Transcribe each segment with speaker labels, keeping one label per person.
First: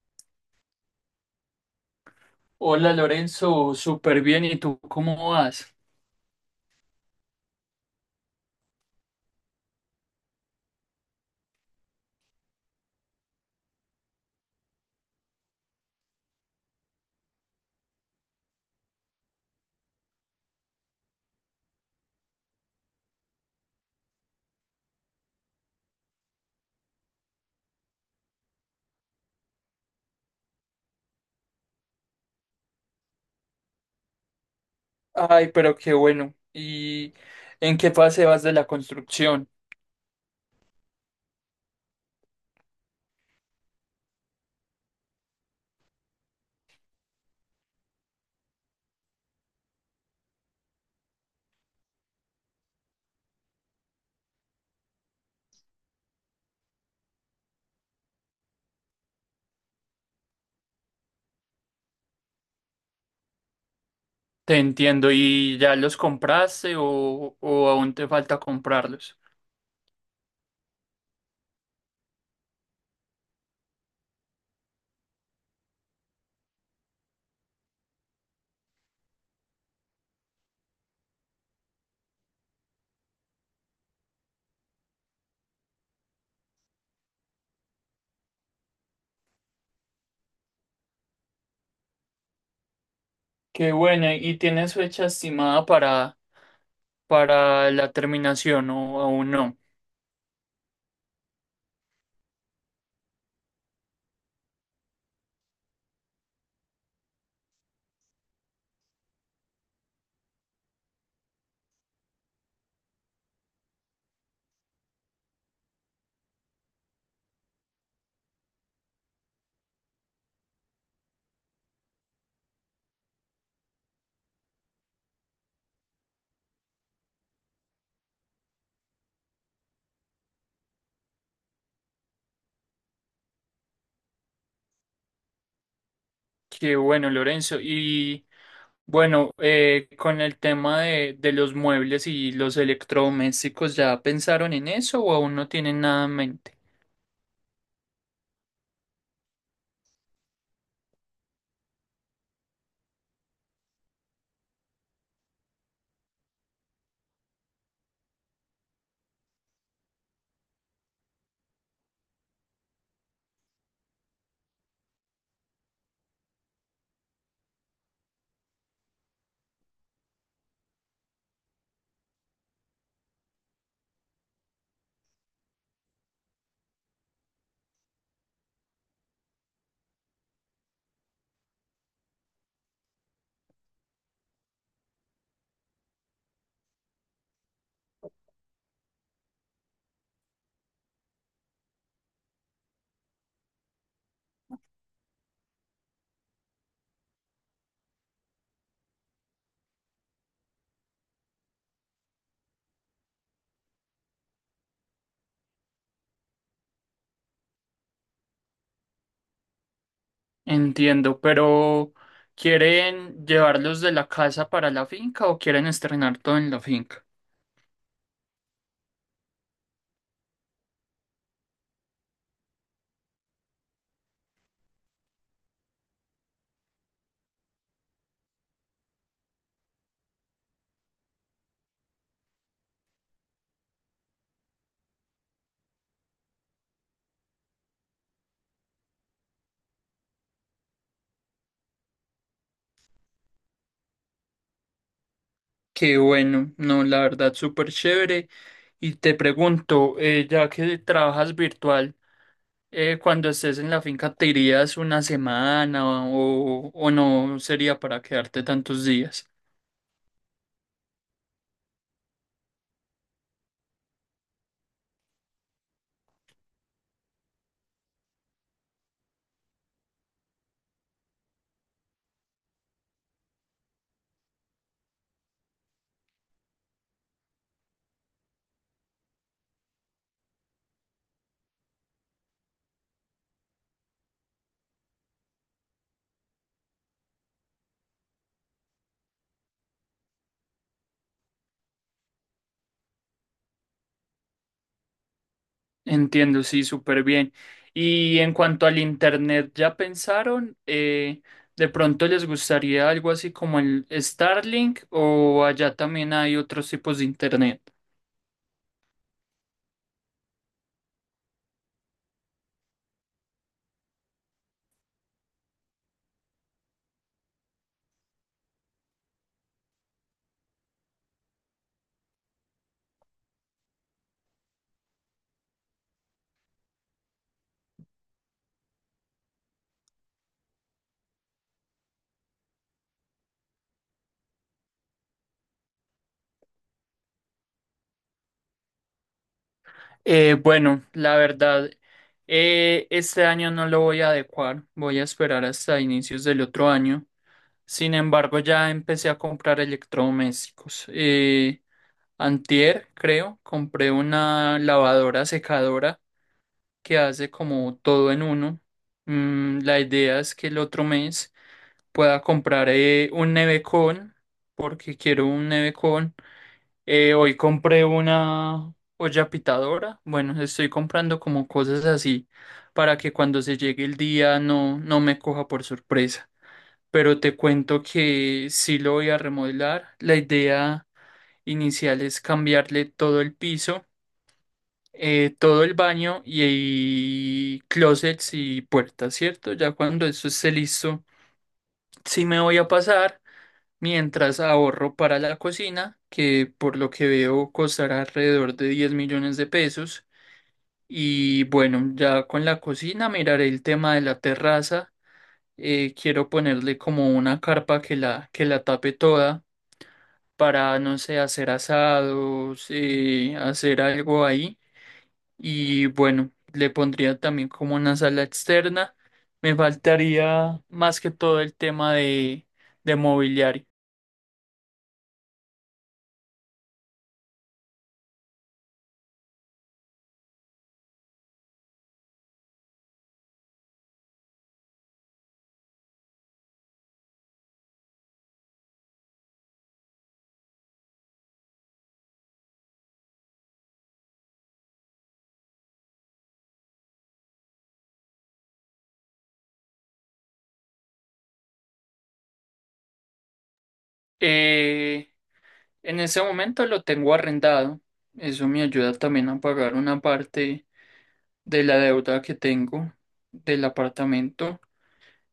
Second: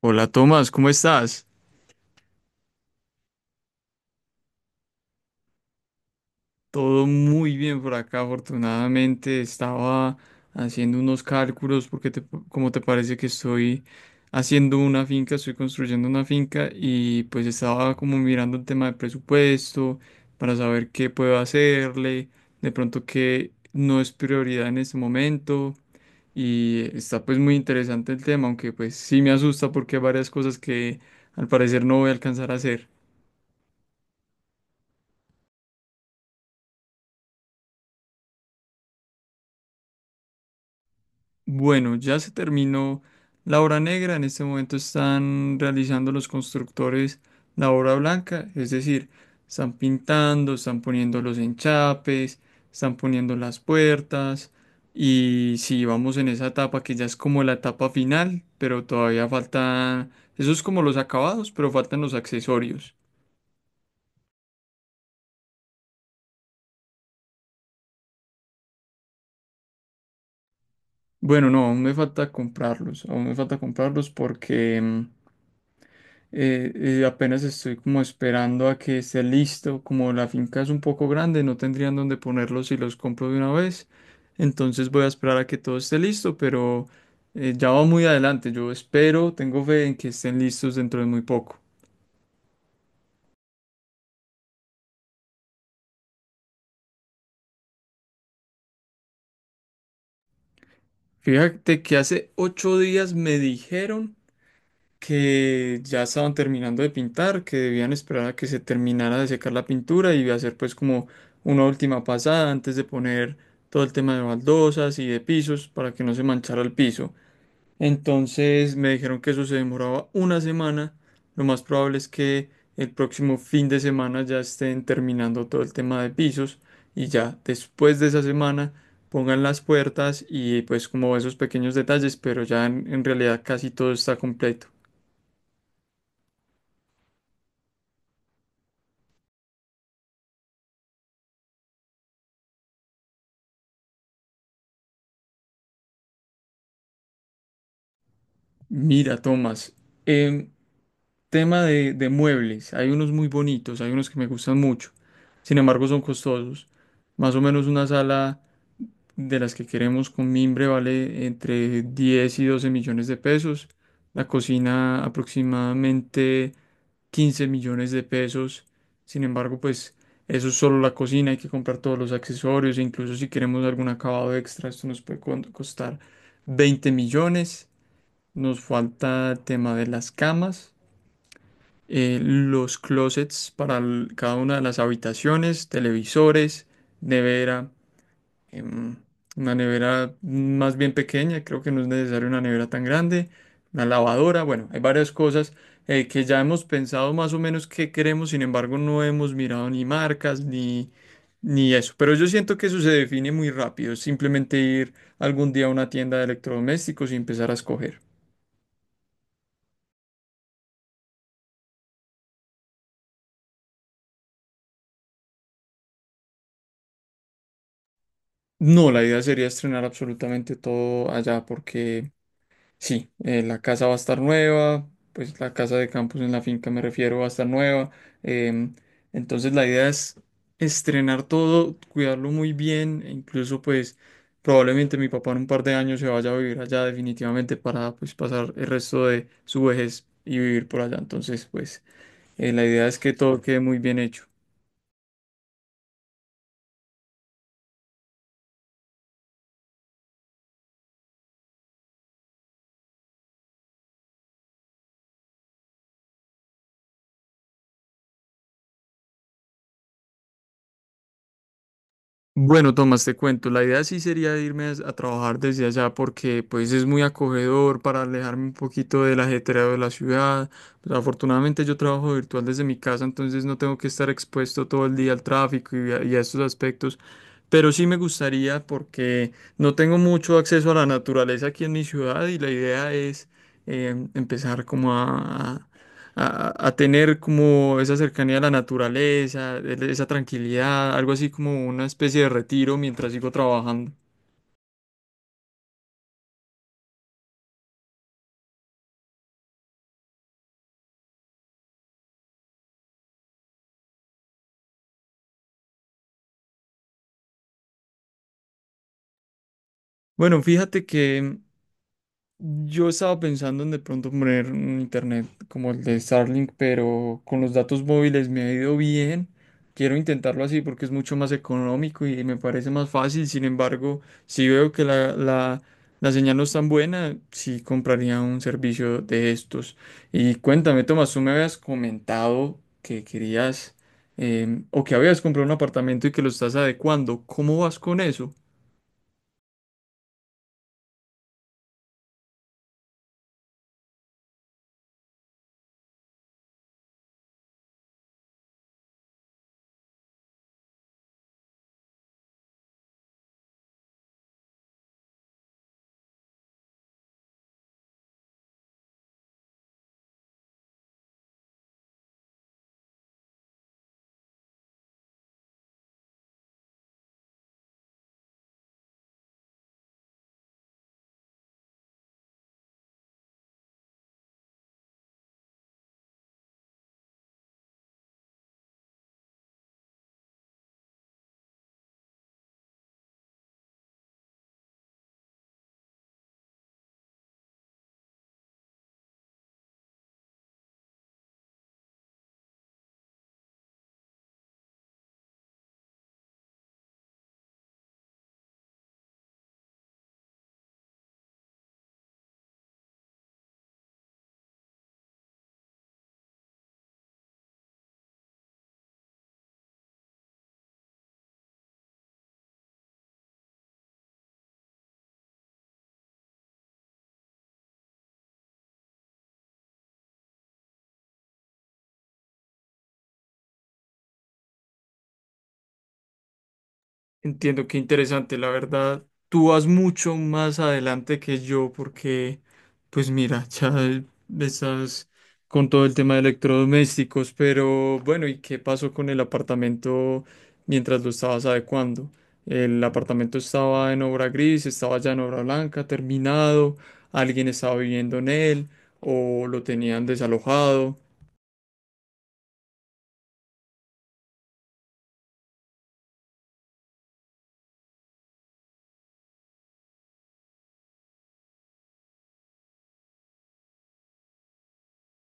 Speaker 1: Hola Tomás, ¿cómo estás?
Speaker 2: Hola Lorenzo, súper bien. ¿Y tú cómo vas?
Speaker 1: Todo muy bien por acá, afortunadamente. Estaba haciendo unos cálculos porque como te parece que estoy haciendo una finca, estoy construyendo una finca y pues estaba como mirando el tema de presupuesto para saber qué puedo hacerle, de pronto qué no es prioridad en este momento y está pues muy interesante el tema, aunque pues sí me asusta porque hay varias cosas que al parecer no voy a alcanzar a hacer.
Speaker 2: Ay, pero qué bueno. ¿Y en qué fase vas de la construcción?
Speaker 1: Bueno, ya se terminó la obra negra. En este momento están realizando los constructores la obra blanca, es decir, están pintando, están poniendo los enchapes, están poniendo las puertas. Y si vamos en esa etapa que ya es como la etapa final, pero todavía faltan, eso es como los acabados, pero faltan los accesorios.
Speaker 2: Te entiendo. ¿Y ya los compraste o aún te falta comprarlos?
Speaker 1: Bueno, no, aún me falta comprarlos, aún me falta comprarlos porque apenas estoy como esperando a que esté listo, como la finca es un poco grande, no tendrían dónde ponerlos si los compro de una vez. Entonces voy a esperar a que todo esté listo, pero ya va muy adelante. Yo espero, tengo fe en que estén listos dentro de muy poco.
Speaker 2: Qué bueno. ¿Y tienes fecha estimada para la terminación o aún no?
Speaker 1: Fíjate que hace 8 días me dijeron que ya estaban terminando de pintar, que debían esperar a que se terminara de secar la pintura y hacer pues como una última pasada antes de poner todo el tema de baldosas y de pisos para que no se manchara el piso. Entonces me dijeron que eso se demoraba una semana. Lo más probable es que el próximo fin de semana ya estén terminando todo el tema de pisos y ya después de esa semana pongan las puertas y pues como esos pequeños detalles, pero ya en realidad casi todo está completo.
Speaker 2: Qué bueno, Lorenzo. Y bueno, con el tema de los muebles y los electrodomésticos, ¿ya pensaron en eso o aún no tienen nada en mente?
Speaker 1: Mira, Tomás, em, tema de muebles, hay unos muy bonitos, hay unos que me gustan mucho, sin embargo son costosos. Más o menos una sala de las que queremos con mimbre vale entre 10 y 12 millones de pesos, la cocina aproximadamente 15 millones de pesos, sin embargo pues eso es solo la cocina, hay que comprar todos los accesorios e incluso si queremos algún acabado extra, esto nos puede costar 20 millones. Nos falta el tema de las camas, los closets para cada una de las habitaciones, televisores, nevera, em, una nevera más bien pequeña, creo que no es necesario una nevera tan grande, una lavadora, bueno, hay varias cosas que ya hemos pensado más o menos qué queremos, sin embargo no hemos mirado ni marcas ni eso, pero yo siento que eso se define muy rápido, es simplemente ir algún día a una tienda de electrodomésticos y empezar a escoger.
Speaker 2: Entiendo, pero ¿quieren llevarlos de la casa para la finca o quieren estrenar todo en la finca?
Speaker 1: No, la idea sería estrenar absolutamente todo allá porque sí, la casa va a estar nueva, pues la casa de campus en la finca me refiero va a estar nueva. em, entonces la idea es estrenar todo, cuidarlo muy bien, e incluso pues probablemente mi papá en un par de años se vaya a vivir allá definitivamente para pues pasar el resto de su vejez y vivir por allá. Entonces pues la idea es que todo quede muy bien hecho.
Speaker 2: Qué bueno, no, la verdad, súper chévere. Y te pregunto, ya que trabajas virtual, cuando estés en la finca, ¿te irías una semana o no sería para quedarte tantos días?
Speaker 1: Bueno, Tomás, te cuento, la idea sí sería irme a trabajar desde allá porque pues es muy acogedor para alejarme un poquito del ajetreo de la ciudad. Pues, afortunadamente yo trabajo virtual desde mi casa, entonces no tengo que estar expuesto todo el día al tráfico y a estos aspectos. Pero sí me gustaría porque no tengo mucho acceso a la naturaleza aquí en mi ciudad y la idea es empezar a tener como esa cercanía a la naturaleza, esa tranquilidad, algo así como una especie de retiro mientras sigo trabajando.
Speaker 2: Entiendo, sí, súper bien. Y en cuanto al internet, ¿ya pensaron? ¿De pronto les gustaría algo así como el Starlink o allá también hay otros tipos de internet?
Speaker 1: Bueno, fíjate que yo estaba pensando en de pronto poner un internet como el de Starlink, pero con los datos móviles me ha ido bien. Quiero intentarlo así porque es mucho más económico y me parece más fácil. Sin embargo, si veo que la señal no es tan buena, sí compraría un servicio de estos. Y cuéntame, Tomás, tú me habías comentado que querías o que habías comprado un apartamento y que lo estás adecuando. ¿Cómo vas con eso?
Speaker 2: Bueno, la verdad, este año no lo voy a adecuar, voy a esperar hasta inicios del otro año. Sin embargo, ya empecé a comprar electrodomésticos. Antier, creo, compré una lavadora secadora que hace como todo en uno. La idea es que el otro mes pueda comprar un nevecón, porque quiero un nevecón. Hoy compré una olla pitadora. Bueno, estoy comprando como cosas así para que cuando se llegue el día no, no me coja por sorpresa. Pero te cuento que sí lo voy a remodelar. La idea inicial es cambiarle todo el piso, todo el baño y closets y puertas, ¿cierto? Ya cuando eso esté listo, sí me voy a pasar mientras ahorro para la cocina, que por lo que veo costará alrededor de 10 millones de pesos. Y bueno, ya con la cocina miraré el tema de la terraza. Quiero ponerle como una carpa que la tape toda para, no sé, hacer asados, hacer algo ahí. Y bueno, le pondría también como una sala externa. Me faltaría más que todo el tema de mobiliario.
Speaker 1: Entiendo, qué interesante, la verdad. Tú vas mucho más adelante que yo porque, pues mira, ya estás con todo el tema de electrodomésticos, pero bueno, ¿y qué pasó con el apartamento mientras lo estabas adecuando? El apartamento estaba en obra gris, estaba ya en obra blanca, terminado, alguien estaba viviendo en él o lo tenían desalojado.
Speaker 2: Eh, en ese momento lo tengo arrendado. Eso me ayuda también a pagar una parte de la deuda que tengo del apartamento.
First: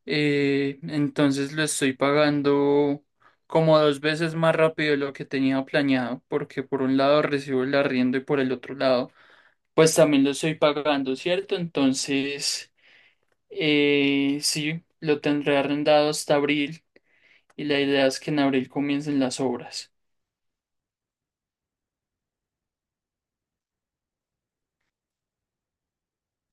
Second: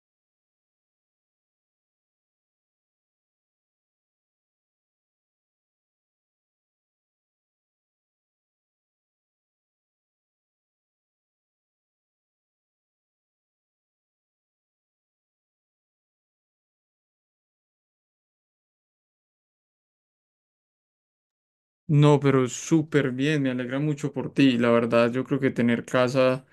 Speaker 2: Entonces lo estoy pagando como dos veces más rápido de lo que tenía planeado, porque por un lado recibo el arriendo y por el otro lado pues también lo estoy pagando, ¿cierto? Entonces, sí, lo tendré arrendado hasta abril y la idea es que en abril comiencen las obras.
Speaker 1: No, pero súper bien, me alegra mucho por ti. La verdad, yo creo que tener casa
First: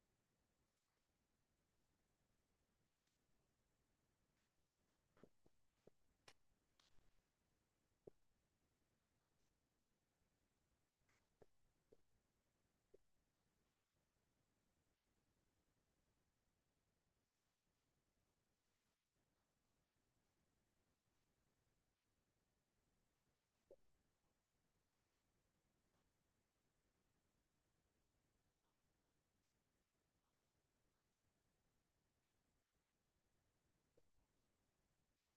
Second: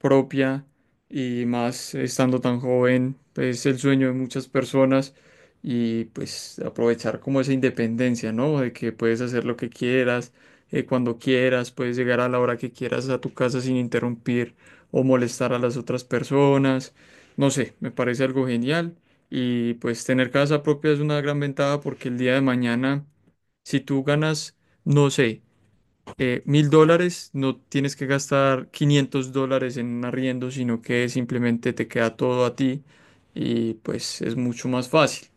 Speaker 1: propia y más estando tan joven pues, es el sueño de muchas personas y pues aprovechar como esa independencia, ¿no? De que puedes hacer lo que quieras, cuando quieras, puedes llegar a la hora que quieras a tu casa sin interrumpir o molestar a las otras personas. No sé, me parece algo genial y pues tener casa propia es una gran ventaja porque el día de mañana si tú ganas, no sé, 1.000 dólares, no tienes que gastar 500 dólares en un arriendo, sino que simplemente te queda todo a ti y pues es mucho más fácil.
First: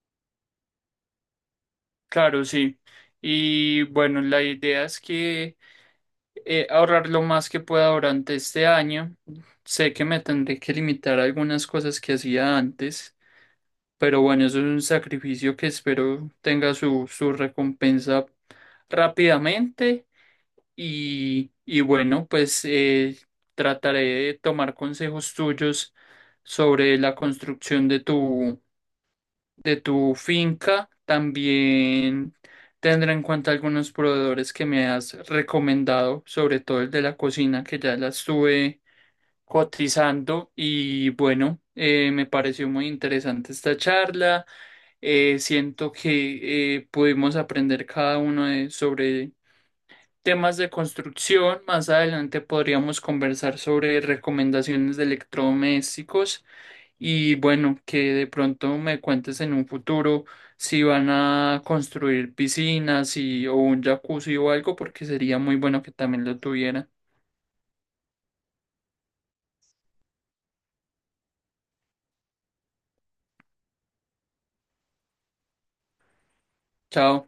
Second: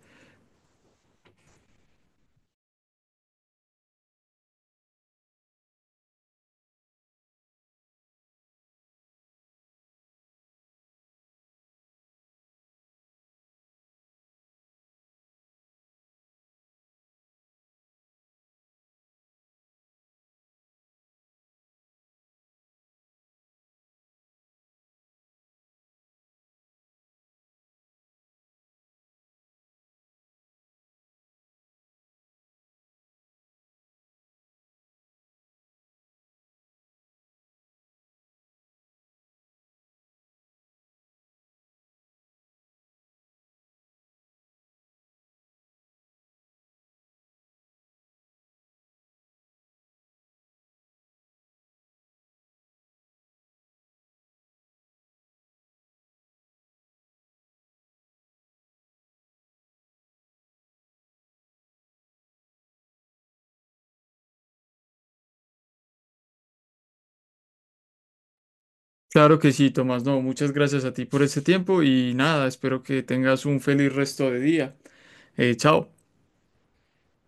Speaker 2: Claro, sí. Y bueno, la idea es que, ahorrar lo más que pueda durante este año. Sé que me tendré que limitar a algunas cosas que hacía antes, pero bueno, eso es un sacrificio que espero tenga su recompensa rápidamente. Y bueno, pues trataré de tomar consejos tuyos sobre la construcción de tu finca. También tendré en cuenta algunos proveedores que me has recomendado, sobre todo el de la cocina, que ya la estuve cotizando. Y bueno, me pareció muy interesante esta charla. Siento que pudimos aprender cada uno sobre temas de construcción. Más adelante podríamos conversar sobre recomendaciones de electrodomésticos y bueno, que de pronto me cuentes en un futuro si van a construir piscinas o un jacuzzi o algo, porque sería muy bueno que también lo tuvieran.
Speaker 1: Claro que sí, Tomás. No, muchas gracias a ti por este tiempo y nada, espero que tengas un feliz resto de día. Chao.
Speaker 2: Chao.